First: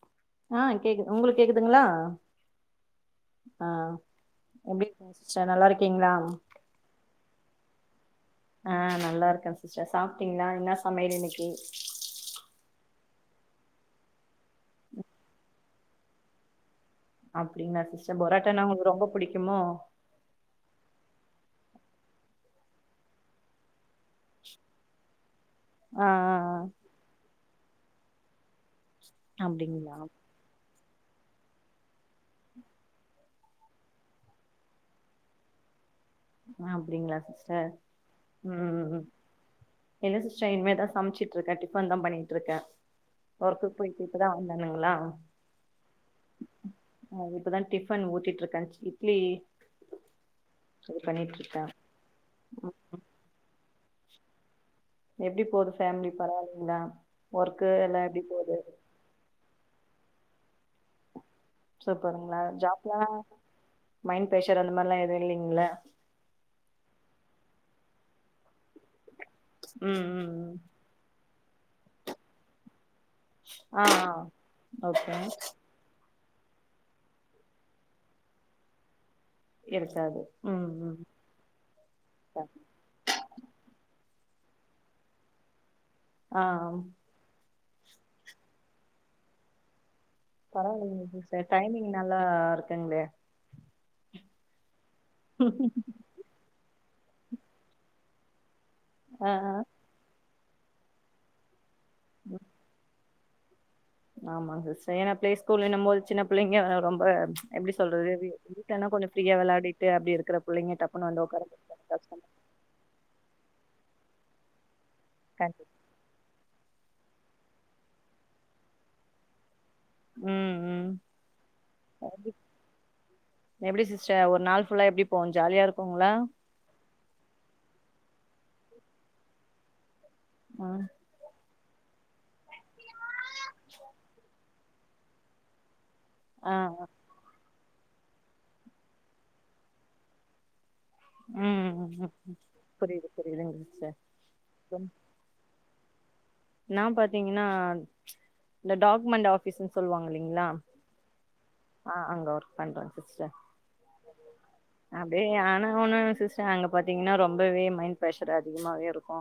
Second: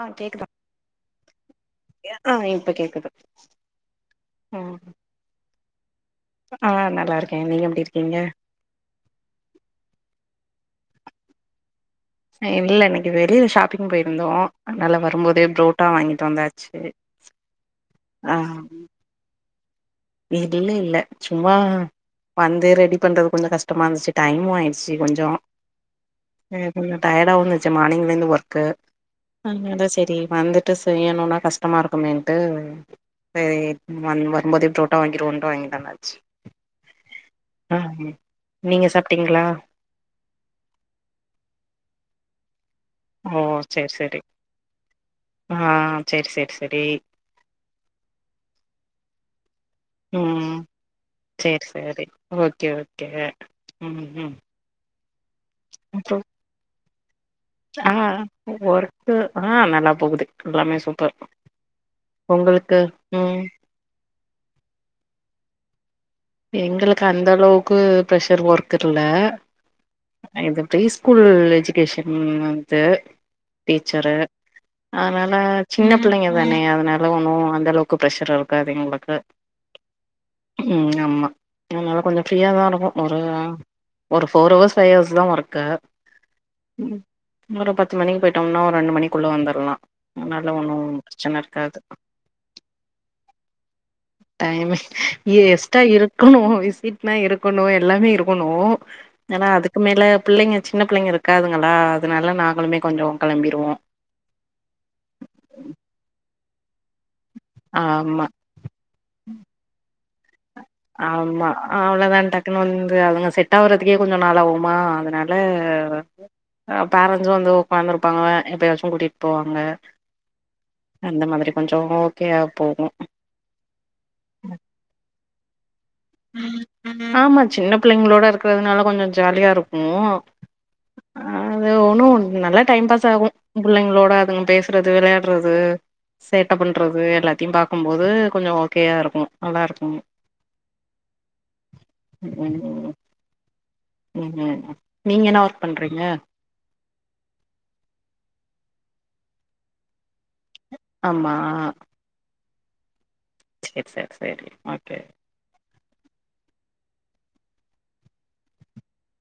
ஆ கேக்குதா ஆ கேக்கு உங்களுக்கு கேக்குதுங்ளா ஆ இப்ப கேக்குது ம் சோ நல்லா இருக்கீங்ளா ஆ நல்லா இருக்கேன் நீங்க எப்டி இருக்கீங்க ஆ நல்லா இருக்கேன் சிஸ்டர் சாப்ட்டீங்ளா இன்னா சமையல் இன்னிக்கி இல்ல இன்னைக்கு வெளியில ஷாப்பிங் போயிருந்தோம் அதனால வரும்போதே புரோட்டா வாங்கிட்டு வந்தாச்சு அப்டிங்ளா சிஸ்டர் பொரோட்டனா உங்களுக்கு ரொம்ப பிடிக்குமோ மீதிமே இல்ல சும்மா வந்து ரெடி பண்றது கொஞ்சம் கஷ்டமா இருந்துச்சு டைமு ஆயிடுச்சு கொஞ்சோ ஆ ஆ ஆ ம் ம் டயர்டாவுந்துச்சு மார்னிங்ல இருந்து ஒர்க்கு ம் அதா அப்டிங்களா சரி வந்துட் டு செய்யணுனா கஷ்டமா இருக்குமேன்ட்டு சரி வந் வரும்போது புரோ ட்டா வாங்கிடுவோன் வாங்கிட்டு வந்தாச்சு அ அப்டிங்ளா சிஸ்டர் ஆ ம் ம் நீங்க ம் ம் சாப்ட்டீங்களா என்ன சிஸ்டர் இனிமே தா சம்ச்சுட்ருக்க டிஃபன் தா பண்ணிகிட்ருக்க ஓ ஒர்க்குக் செரி போயிட்டு இப்ப செரி தா வந்தானுங்களா ஆ செரி செரி செரி ஆ இப்பதா டிஃபன் ஊட்டிட்ருக்க இட்லி ம் இது பண்ணிட்டு இருக்கே செர் செரி ஓகே ஓகே அ ம் ம் எப்டி போது ஃபேமிலி அப்றோ பரவாயில்லீங்ளா ஒர்க்கு ஆ எல்லாம் எப்டி போது ஒர்க்கு ஆ நல்லா போகுது எல்லாமே சூப்பர் சூப்பருங்ளா உங்களுக்கு ஜாப்லா ம் மைண்ட் ப்ரஷர் அந்த மாரிலா எதுவும் இல்லீங்ளா எங்களுக்கு அந்தளவுக்கு ப்ரெஷர் ஒர்க் இல்ல ம் ம் ம் இது ப்ரீ ஸ்கூல் எஜுகேஷன் வந்த்து ஆ ஆ டீச்சரு ஓகே அதனால சின்ன பிள்ளைங்க தானே அதனால ஒன்னும் அந்த அளவுக்கு ப்ரெஷர் இருக்காது எங்ளுக்கு இருக்காது ம் ம் ஆமா அதனால கொஞ்சம் ஃப்ரீயா தா இருக்கும் வரயா ஒரு ஃபோர் ஹவர்ஸ் ஃபைவ் ஹவர்ஸ் தா ஒர்க்கு ஆ ம் ஒரு பத்து மணிக்கு போயிட்டோம்ன்னா ஒரு ரெண்டு மணிக்குள்ள வந்துலாம் பரவாயில்லைங்க டீச்சர் டைமிங் நல்லா இருக்குங்ளே டைமிங் ஏ எஸ் ஆமங்க ஆமாங்க விசிட்லா இருக்கணும் எல்லாமே இருக்கணும் ஆ ஆனா ஆ அது க்கு மேல பிள்ளைங்க சின்ன பிள்ளைங்க இருக்காதுங்களா அதனால நாங்களுமே கொஞ்சோ கெளம்பிருவோம் ஆமாங்க ஸ் சர் ஏன்னா ப்ளே ஸ்கூல் இன்னும் போது சின்ன பிள்ளைங்க ரொம்ப எப்டி சொல்றது ஆமா இருக்கு ஆனா கொஞ்ச ஃப்ரீயா வெளாடிட்டு அப்டி இருக்கற ஆமா அவ்ளதா டக் குன்னு வந்து அவுங்க செட் ஆவுறதுக்கே கொஞ்ச நாள் ஆவுமா அதனால அ பேரண்ட்ஸும் வந்து ஒக்காந்துருப்பாங்க எப்பயாச்சும் கூட்டிட் போவாங்க ம் ம் அந்த மாதிரி கொஞ்சம் ஓகேவா போவும் எப்டி சிஸ்டர் ஒரு நாள் ஃபுல்லா எப்டி போவும் ஜாலியா இருக்குங்ளா ஆமா சின்ன பிள்ளைங்களோட இருக்கிறதுனால கொஞ்சொ ஜாலியா இருக்கு ஆ ஆ அது ஒன்னு நல்லா டைம் பாஸ் ஆகு பிள்ளைங்களோட அதுங்க பேசுறது வெளையாட்றது சேட்ட ஆ பன்றது எல்லாத்தையு பாக்கும்போது கொஞ்சொ ஓகேயா இருக்கு நல்லா இருக்கு ம் ம் ம் புரியுது புரியுதுங்க சிஸ்டர் ம் ம்ம் நீங்க என்ன ஒர்க் பண்றீங்க நா பாத்தீங்னா இந்த டாக்குமென்ட் ஆபீஸ்சுன் சொல்வாங்க இல்லிங்களா ஆமா ஆ அங்க ஒர்க் பண்றங் சிஸ்டர் செர் செர் செரி ஓகே அப்டியே ஆனா ஒண்ணு சிஸ்டர் அங்க பாத்தீங்னா ரொம்பவே மைண்ட் ப்ரெஷர் அதிகமாவே இருக்கு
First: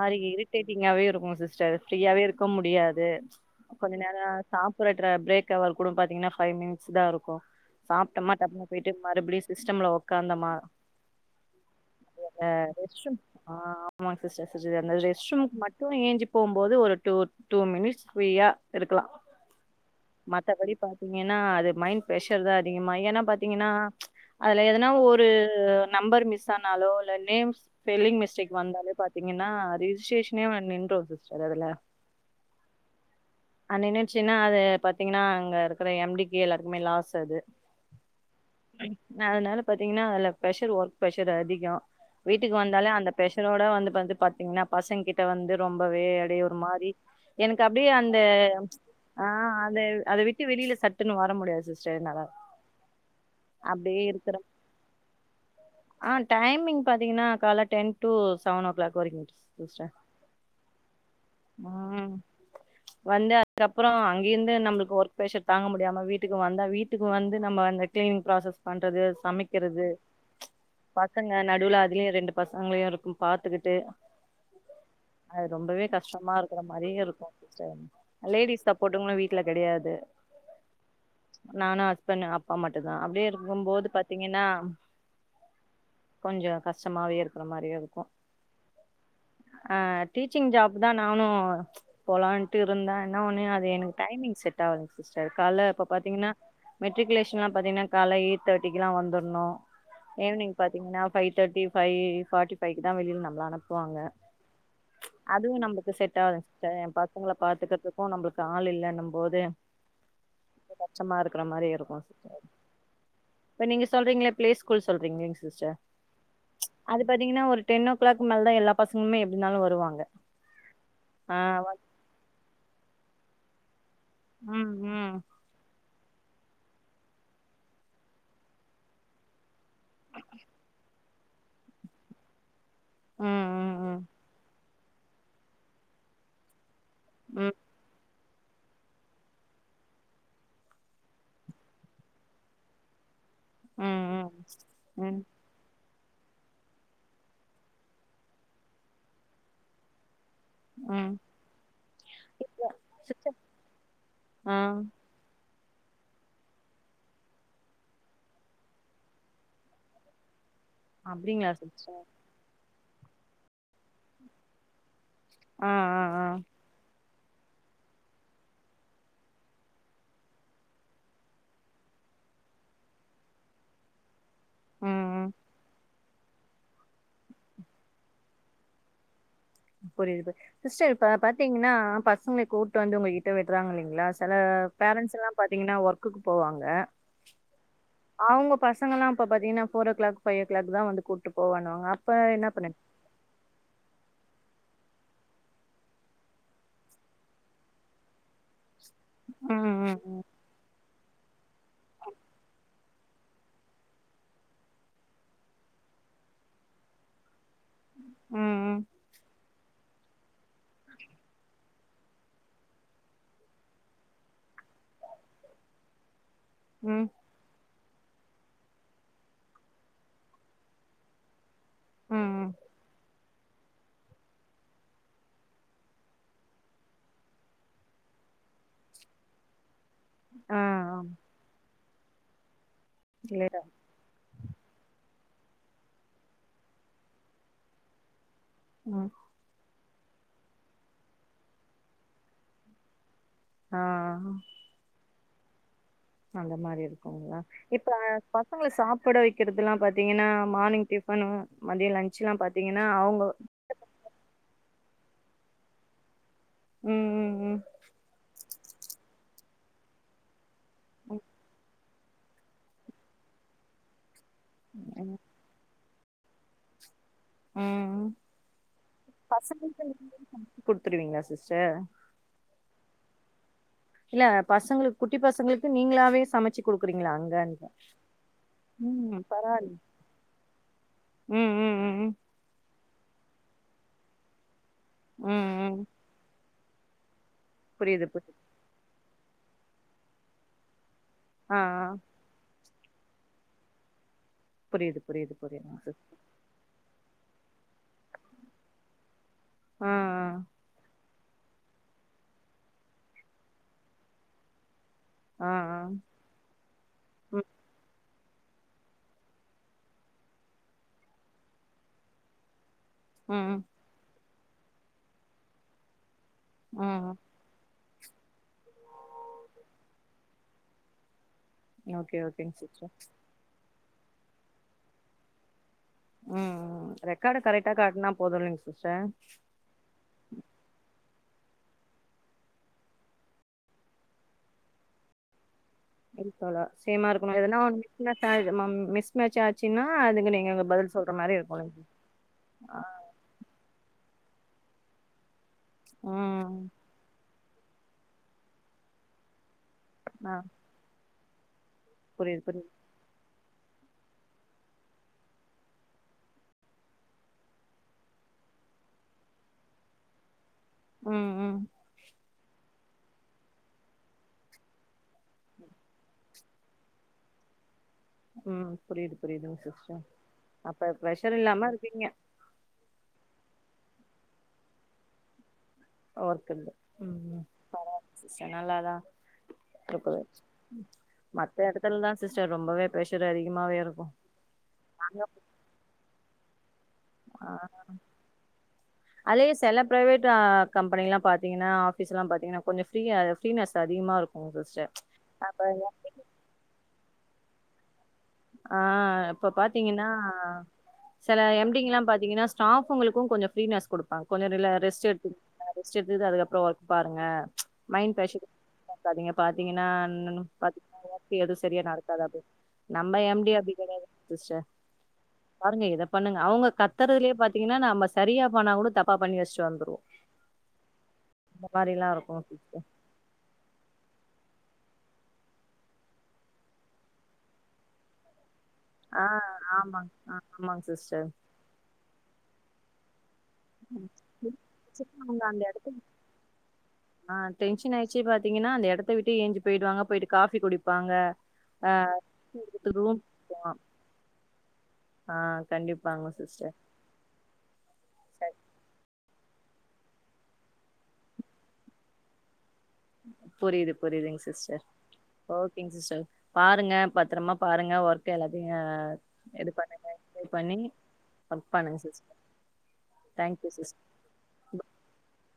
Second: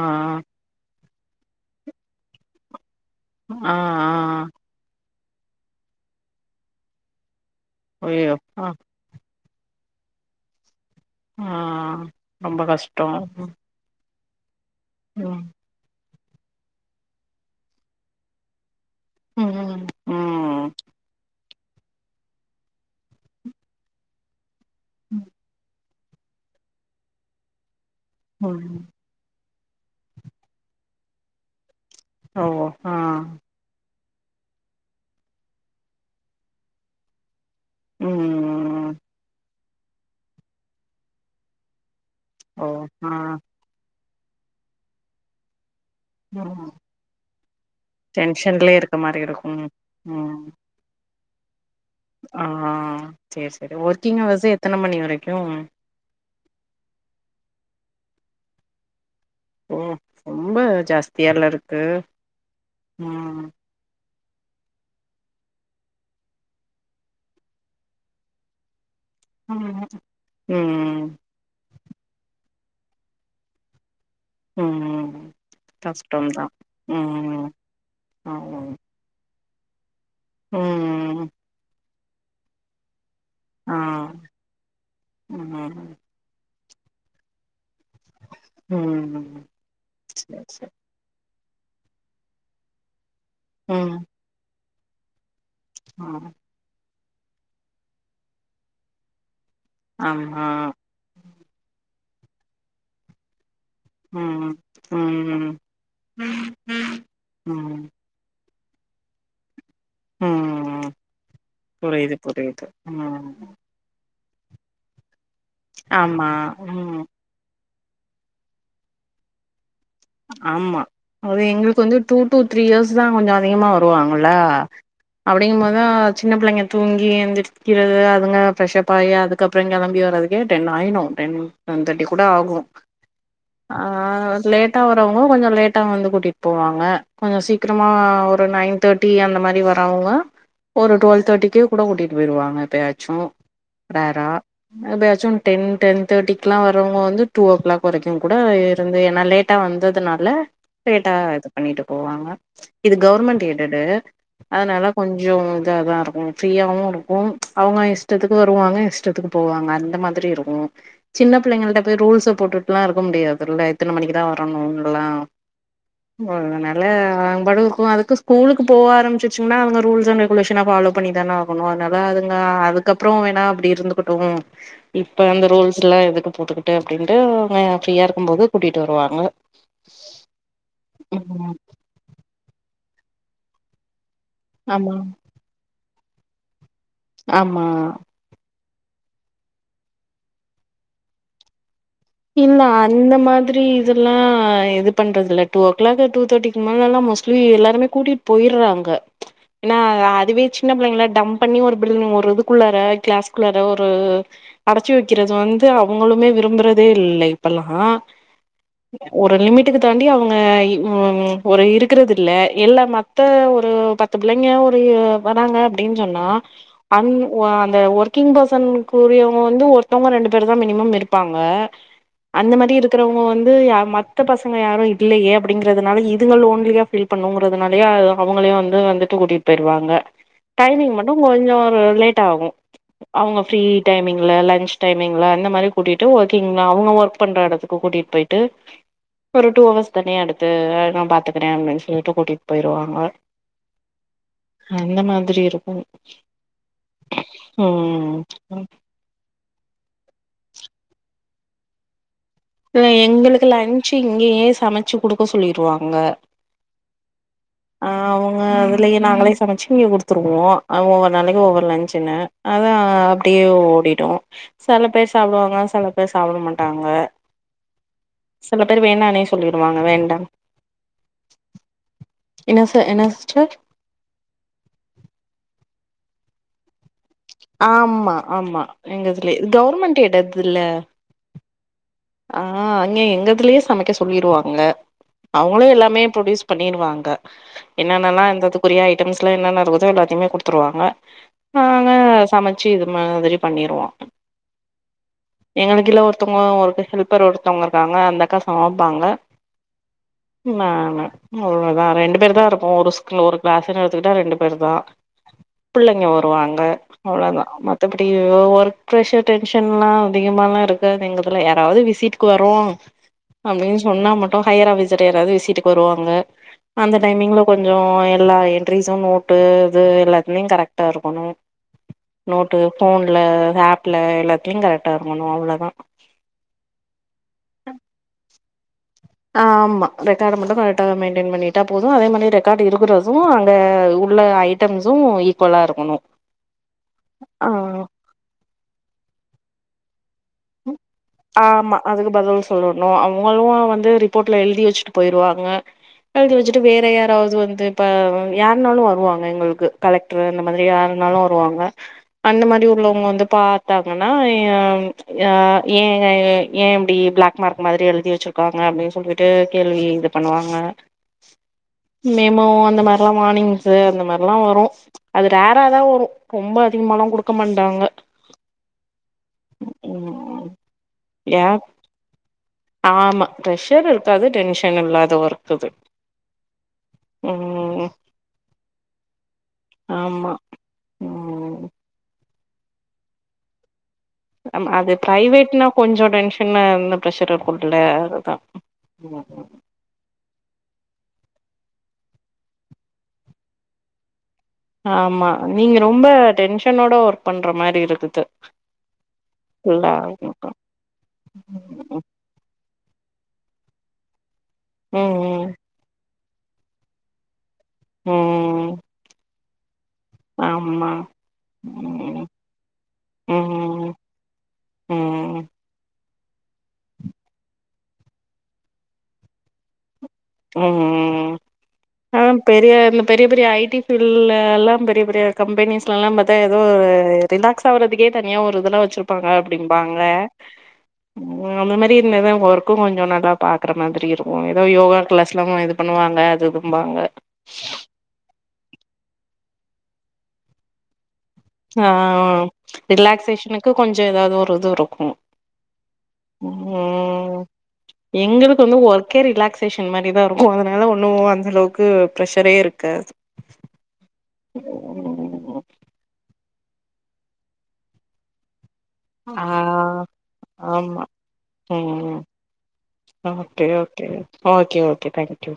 ஆ இருக் இருக்கு சிஸ்டர் ஃப்ரியாவே இருக்க முடியாது ஆ ஆ கொஞ்ச நேர ஆ சாப்புற ட பிரேக் அவர் கூட பாத்தீங்னா பைவ் மினிட்ஸ்தா இருக்கு சாப்டமா ஐயோ ஆ டக்குனு போய்ட்டு மறுபடியு சிஸ்டம்ல ஒக்காந்தமா ஆ ஆ ரொம்ப ரெஸ்ட் கஷ்டோ ரூம் ம் ஆ ஆமாங்க சிஸ்டர் சிஜூவ அந்த ரெஸ்ட் ம் ரூமுக்கு மட்டு ஏஞ்சி போம்போது ஒரு டூ டூ மினிட்ஸ் ஃப்ரீயா இருக்லா ம் ம் மத்தபடி பாத்தீங்கனா அது மைண்ட் ப்ரெஷர்தா அதிகமா ஏனா பாத்தீங்கனா அதுல எதனா ஒரு ம். நம்பர் மிஸ்ஸானாலோ இல்ல நேம் ஸ்பெல்லிங் மிஸ்டேக் ம். வந்தாலோ பாத் த்தீங்கனா ரிஜிஸ்ட்ரேஷனே வ நின்று சிஸ்டர் அதுல ஆமா ஆ நின்னுட்சுனா அது பாத்தீங்கனா அங்க இருக்கிற எம் டி க்கு எல்லார்க்குமே லாஸ் அது ம் நா அதனால பாத்தீங்கனா அதுல ப்ரஷர் ஒர்க் ப்ரெஷர் அதிகொ வீட்டுக்கு ஓ வந்தாலே ஆ அந்த ப்ரஷரோட வந்துபந்து பாத்தீங்னா பசங் கிட்ட வந்து ரொம்பவே அப்டியே ஒரு ம் மாரி எனக் அப்டியே அந்த டென்ஷன்லயே இருக்க மாரி ஆ இருக்கு அதவ் அத விட்டு ம் வெளியில சட்டுனு வர முடியாது சிஸ் ஆ செர் செரி அப்படியே ஒர்க்கிங் இருக்கிற ஹவர்சே எத்தன மணி வரைக்கு ஆ டைமிங் பாத்தீங்கனா கால ten to seven o'clock வரைக்கு சிஸ் ஓ சிஸ்டர் ரொம்ப ஜாஸ்தியால்ல இருக்கு ம் வந்து ம் அதுக்கப் அப்றொ அங்கேர்ந்து நம்பளுக்கு ஒர்க் பிரஷர் தாங்க முடியாம வீட்டுக் வந்தால் வீட்டுக்கு வந்து நம்ம அந்த கிளீனிங் ப்ராசஸ் பண்றது ஆமா சமைக்கிறது ம் பசங்க நடுல அதுலயு ரெண்டு பசங்களயு இருக்கு பாத்துக்கிட்டு ம் அது ரொம்பவே கஷ்டமா கஷ்டம்தா இருக்குற மாரியு இருக்கு ம் சிஸ்டர் ஆமா லேடிஸ் சப்போட்டுங்களு வீட்ல கடையாது ம் நானு ஹஸ்பண்ட் அப்பா மட்டுந்தா அப்டியே ஆ இருக்கும்போது பாத்தீங்கனா ம் கொஞ்சொ கஷ்டமாவே இருக்கிற மாரியு இருக்கு ம் ம் ஆ டீச்சிங் ஜாப்தா நானு போலான்ட்டு இருந்த என்ன ஒண்ணு அது ம் எனக்கு டைமிங் செட் ஆவல சிஸ்டர் கால இப்ப ஆ பாத்தீங்கனா மெட்ரிகுலேஷன்லா பாத்தீங்கனா கால்ல எயிட் தேர்டிக்குலா வந்துணு ஆமா ஈவினி்ங் பாத்தீங்கனா ஃபை தேர்டி ஃபை ஃபாட்டிஃபைவ் க்குதா வெளில நம்மள அனுப்புவாங்க ம் ம் அதுவு நம்மளுக்கு செட் ஆகாது சிஸ்டர் என் பசங்கள ம் பாத்துக்கிறதுக்கு நம்மளுக்கு ஆள் இல்லன்னும் போது ம் கஷ்டமா இருக்கற மாரி இருக்கு புரியுது சிஸ்டர் புரியுது ம் இப்ப நீங்க சொல்றீங்கள பிளே ஸ்கூல் சொல்றீங்கில்லிங் சிஸ்டர் ஆமா அது ம் பாத் திங்கன்னா ஒரு டென் ஓ கிலாக் மேலதா எல்லா பசங்களுமே எப்படினாலும் வருவாங்க ஆமா ஆ அது எங்களுக்கு வந்து டூ டூ த்ரீ இயர்ஸ் தான் கொஞ்ச அதிகமா வருவாங்க கள ம் ம் [unintelligible] அப்டிக்கு போதா சின்ன பிள்ளைங்க தூங்கி எந்திரிக்கிறது அதுங்க ஃபரெஷ்ப் ஆகி அது க்கப்பறம் கிளம்பி வரதுக்கே டென் ஆயிடு டென் டென் தேர்ட்டி கூட ஆகு ம் ம் ஆ ம் லேட்டா வரவங்க கொஞ்ச லேட்டா வந்து கூட்டிட் போவாங்க கொஞ்ச ம் சீக்கிர மா ஒரு நைன் தேர்ட்டி அந்த மாரி வரவங்க ஒரு டுவெல் தேடிக்கே கூட கூட்டிட்டு போய்டுவாங்க எப்பயாச்சு ம் ம் ரேரா ம் எப்பயாச்சு டென் டென் தேர்ட்டிகெல்லா வரவங்க வந்து டூ ஓ கிளாக் வரைக்கு கூட இருந்து ஏன்னா லேட் ட்டா வந்ததுனால ம் லேட்டா இது பண்ணிட்டு போவாங்க இப்ப இது சிஸ்டர் கவர்மெண்ட் எய்டட்டு அதனால கொஞ்சோ இத தா இருக்கு ஃப்ரீயாவு இருக்கும் அவங்க இஷ்டத்துக்கு வருவாங்க இஷ்டத்துக்கு போவாங்க அந்த மாதிரி இருக்கு சின்ன அப்டிங்களா பிள்ளைங்கள்ட்ட போய் சிஸ்டர் ரூல்ஸ போட்டுட் லாம் இருக்க முடியாதுல இத்தன மணிக்கு தா வரணுன்ளா ஆ ஆ ஆ [unintelligible] லா அதுங்க பாட்க்குருக்கு அதுக்கு ஸ்கூலுக்கு போக ஆரம்பிச்சுன்னா அவங்க ரூல்ஸ் அண்ட் ரெகுலேஷன்ஸ ஃபாலோ பண்ணி தான ஆகனு ஒன்னு அதனால அதுங்க அதுக்கப்ரோ வேணா அப்டி இருந்துகட்டு ம் இப்ப ம் அந்த ரூல்ஸ்ல்லா எதுக்கு போட்டுக்கிட்டு அப்டின்ட்டு அவங்க ஃப்ரீயா இருக்குபோது கூட்டிட்டு வருவாங்க புரியுது புரியு சிஸ்டர் இப்ப ம் பாத்தீங்கன்னா பசங்கள கூப்ட்டு வந்து உங்க கிட்ட விட்றாங்க இல்லைங்களா சில ஆமா பேரண்ட்ஸ்ல்லா பாத்தீங்கன்னா ஒர்க்குக்கு போவாங்க ஆம்மா அவங்க பசங்கல்லா அப்ப பாத்தீங்கன்னா four o'clock five o'clock தா வந்து கூப்ட்டு போவானுவாங் இந்தா இந்த மாதிரி இதெல்லா இது பண்றதுல்ல டூ ஓ கிளாக் டூ தேர்ட்டிக்கு மேலல்லா மோஸ்ட்லி எல்லாருமே கூட்டிட் போயிட்றாங்க ம் ஏன்னா ம் ம் அதுவே சின்ன பிள்ளைங்கள டம்ப் பண்ணி ஒரு [unintelligible] ஒரு இதுக்குள்ளாற கிளாஸ் குள்ளாற ஒரு அடச்சி வக்கிறது வந்து அவங்க்ளுமே விரும்புறதே இல்லை ப்லா ம் ஒரு லிமிட்டுக்கு தாண்டி அவங்க ம் ஒரு இரு க்றதில்ல எல்லா மத்த ஒரு பத்து பிள்ளைங்க [unintelligible] வராங்க அப்டின்னு சொன்னா ம் ம் அந் ஒ அந்த ஒர்க்கிங் பர்சன் குரியவங்க வந்து ஒர்த்தவங்க ரெண்டு பேர் தா மினிமம் இருப்பாங்க ம் ம் அந்த மாரி இருக்கிறவங்க வந்து யா ம த்த பசங்க யாரு இல்லயே அப்டிங்கிறதுனால இதுங்க லோன்லியா ஃபீல் பண்ணுங்கறதுனாலயே ஆ அவங்களே வந்து வந்துட்டு கூட்டிட்டு போய்ருவாங்க ஆ டைமிங் ஆ மட்டு கொஞ்சோ லேட் ஆகு அவங்க ஃப்ரீ லேட்டா டைமிங்ல லஞ்ச் டைமிங்ல அந்த மாரி கூட்டிட்டு ஒர்க் கிங்ல அவங்க ஒர்க் பண்ற எடத்துக்கு கூட்டிட்டு போயிட்டு ம் ஒரு டூ அவர்ஸ் தனியா எடுத்து அது நா பாத்துக்ற அப்டின்னு சொல்ட்டு கூட்டிட்டு போயிருவாங்க ஆ அந்த மாதிரி இருக்கு அந்த மாரி இருக்குங்களா இப்ப ம் பசங்களுக் சாப் ப்பட வக்கிறதுலா பாத்தீங்கன்ன மார்னிங் டிஃபனு மதிய லன்ச்லா பாத் எங்களுக்கு லன்ச்சு இங்கயே சமச்சு குடுக்க சொல்லிருவாங்க ம் ம் ஆ அவங்க அதுலயே நாங்களே சமச்சி இங்க குடுத்துருவோ அவ் ஒவ்வொரு ம். நாளைக்கி ஒவ்வொரு லஞ்சுனு அதா அப்டியே ஓடிடு செல பேர் ம் சாப்டுவாங்க செல பேர் சாப்ட மாட்டாங்க ம் சில பேர் வேண்டானே சொல்லிடுவாங்க பசங்களுக்கு வேண்டா [inaudible] குடுத்துருவீங்களா சிஸ்டர் என்ன ச என்ன சிஸ்டர் இல்ல பசங்ளுக்கு குட்டி பசங்ளுக்கு நீங்ளாவே சமச்சி குடுக்றீங்களா அங்க ஆமா ஆமா எங்க ம் இதுலயே பரவால்ல கவர்மெண்ட் எடது இல்ல ம் ம் ம் ஆ அங்க எங்க இதுலயே சமைக்க சொல்லிருவாங்க ம் அவங்களே ம். எல்லாமே ப்ரொடியூஸ் பண்ணிருவாங்க புரியுது என்னென்னலா புரியுது. அந்ததுக்குரிய ஐட்டம்ஸ்லா என்னென்ன இருக்குதோ எல்லாத்தையுமே குடுத்துருவாங்க ஆ ஆ. நாங்க சமச்சி இது மாதிரி பண்ணிருவோ புரிது புரிது புரிது சிஸ் [inaudible] த்தவங்க இருக்காங்க அந்தக்கா சமப்பாங்க ஆ ஆ. நானு அவ்ளோதா ரெண்டு பேர் தா இருப்போ ஒரு ஸ் ஒரு கிளாஸ்ன்னு எடுத்துக்கிட்டா ரெண்டு பேர் தா ஆ ஆ. புள்ளைங்க ஒரு ட்டுவாங்க அவ்ளதா ம் மத்தபடி ஒர்க் ப்ரஷர் டென்ஷன்லா அதிகமால்லா இருக்காது எங்க இதுல அதாவது விசீட்டுக்கு வர்ரோ ம் அப்டின் சொன்னா மட்டு ஹையர் ஆஃபிசர் யாராவது விசிட்டுக்கு வருவாங்க ம் அந்த ம். டைமிங்ள கொஞ்சோ எல்லா என்ட்ரிஸும் நோட்டு இது எல்லாத்துளையு கரெக்ட்டா இருக்கணு ஓகே ஓகேங்க நோட்டு சிஸ்டர். ஃபோன்ல ஆப்ல எல்லாத்திலையு கரெக்ட்டா இருக்கனு அவ்ளோ தா ம் ம் ரெக்காட கரெக்டா காட்னா போது இல்லிங் சிஸ்டர் ஆமா ரெக்காட மட்டு கரெக்டா மெய்ன்டெய்ன் பண்ணிட்டா போது அதே மரி ரெக்கார்டு இருக்கறது அங்க உள்ள ஐ ஐட்டம்சு ஈக்குவலா இருக்கனு ர்கலா சேமா இருக்குனோ எதனா மிஸ் மேட்ச்சா ஆய் மிஸ் மேட்ச்சா ஆச்சின்னா அதுகனே ம் ஆமா அதுக்கு பதில் ஆ சொல்லனு ங்களுவா வந்து ரிப்போர்ட்ல எழுதி வச்சுட்டு போய்ருவாங்க எழுதி வச்சுட்டு ம் வேற யாராவ்து வந்து இப்ப யாருனாலு வருவாங்க எங்ளுக்கு கலெக்ட்ரு ஆ அந்த மாதிரி யாருனாலு வருவாங்க புரியுது அந்த மாரி புரியுது உள்ளவங்க வந்து பாத்தாங்கன்னா ய ஆ் ஏ ஏ இப்டி பிளாக் மார்க் மாதிரி எல்தி வச்சிருக்காங்க அப்டின் சொல்லிட்டு கேள்வி இது பண்ணுவாங்க ம் ம் மேமோ அந்த மார்லா வானிங்கு அந்த மர்லா வரு அது ரேரா தா வரு ரொம்ப அதிகமாலா குடுக்க மாட்டாங்க ம் புரியுது புரியுதுங் சிஸ்டர் ம் அப்ப ப்ரஷர் ஏ இல்லாம இருக்கீங்க ஆமா ப்ரெஷர் இருக்காது டென்ஷன் இல்லாத ஒர்க்கு இது ஒர்க்குது ம் ம் பரவால்ல சிஸ்டர் நல்லாதா ருக்குது ஆமா ம் மத்த எடத்துல்லா சிஸ்டர் ரொம்பவே ப்ரஷர் அதிகமாவேருக்கு ஆமா அது ப்ரைவேட்னா கொஞ்சோ டென்ஷனா இந் ப்ரஷர் ஆ இருக்கும்ல்ல அதுதா ம் ப்ரைவேடா கம்பெனிலா பாத்தீங்கனா ஆஃபீஸ்லா பாத்தீங்கனா கொஞ்சோ ஃப்ரீயா ஃபிரினஸ் அதிகமா இருக் ஆமா நீங்க ரொம்ப டென்ஷனோட ஒர்க் பண்ற மாரி இருக்குது அ இப்ப ஃபுல்லா பாத்தீங்கனா செல எம் ம் டிங்கலா பாத்தீங்கனா ஸ்டாஃபுங்களுகொஞ்சோ ஃப்ரீனஸ் குடுப்பாங் கொஞ்சோ ரில ரெஸ்ட் எடுத் ம் ரெஸ்ட் எடு இது அதுக்கப்றோ ஒர்க் பாருங்க மைன்ட் ப்ரஷர்லேயே ம் பாக்காதீங்க பாத்தீங்கனா ம் ஆமா [inaudible] எதுவு சரியா நடக்காது ம் அப்டினு நம்ம எம் டி அப்டி ம் கெடேயாது சிஸ்டர் ம் பாருங்க இத பண்ணுங்க அவங்க கத்துறதுலேயே பாத்தீங்ன்னா நம்ம சரியா பண்ணா கூட தப்பா பண்ணி வெச்சுட்டு வந்துருவோ ம் ம் இந்த மாரில்லா ஆ இருக்கு பெரிய சிஸ்டர் [unintelligible] பெரிய பெரிய ஐ டி ஃபீல்டுலல்லா பெரிய பெரிய கம்பெனிஸ்லல்லா பாத்தா ஏதோ ஒரு ரிலாக்ஸ் ஆவுறதுக்கே தனியா ஒரு இதல்லா ஆ வெச்சிருப்பாங்க அப்டிம்பாங்க ஆமாங்க ஆ ஆமாங்க சிஸ்டர் ம் அந்த மாரி இருந்தா தா ஒர்க்கோ கொஞ்சோ நல்லா பாக்குற மாதிரி இருக்கோ ஏதோ யோகா அவங்க க்ளாஸ்ல்லா அந்த இது எடத்து பண்ணுவாங்க அது இதும்பாங்க இன்னாச்சி பாத்தீங்கன்னா அந்த எடத்த விட்டே ஏஞ்சி போய்டுவங்க போய்ட்டு காஃபி குடிப்பாங்க ஆ ரூம் ரிலாக்சேஷனுக்கு கொஞ்சோ ஏதாவது ஒரு இது வரு ஆ கண்டிப்பாங்க சிஸ்டர் எங்குளுக்கு வந்து ஒர்க்கே ரிலாக்சேஷன் மாரி தா இருக்கு அதனால ஒன்னு அந்த அளவுக்கு ப்ரெஷரே இருக்காது புரியுது புரியுதுங் சிஸ்டர் ம் ஓக்கேங் சிஸ்டர் பாருங்க பத்ரமா பாருங்க ஒர்க்க எல்லாத்தையு ஆ இது பண்ணுங்க இது பண்ணி ஒர்க் பண்ணுங்க sister okay thank you sister okay okay okay thank you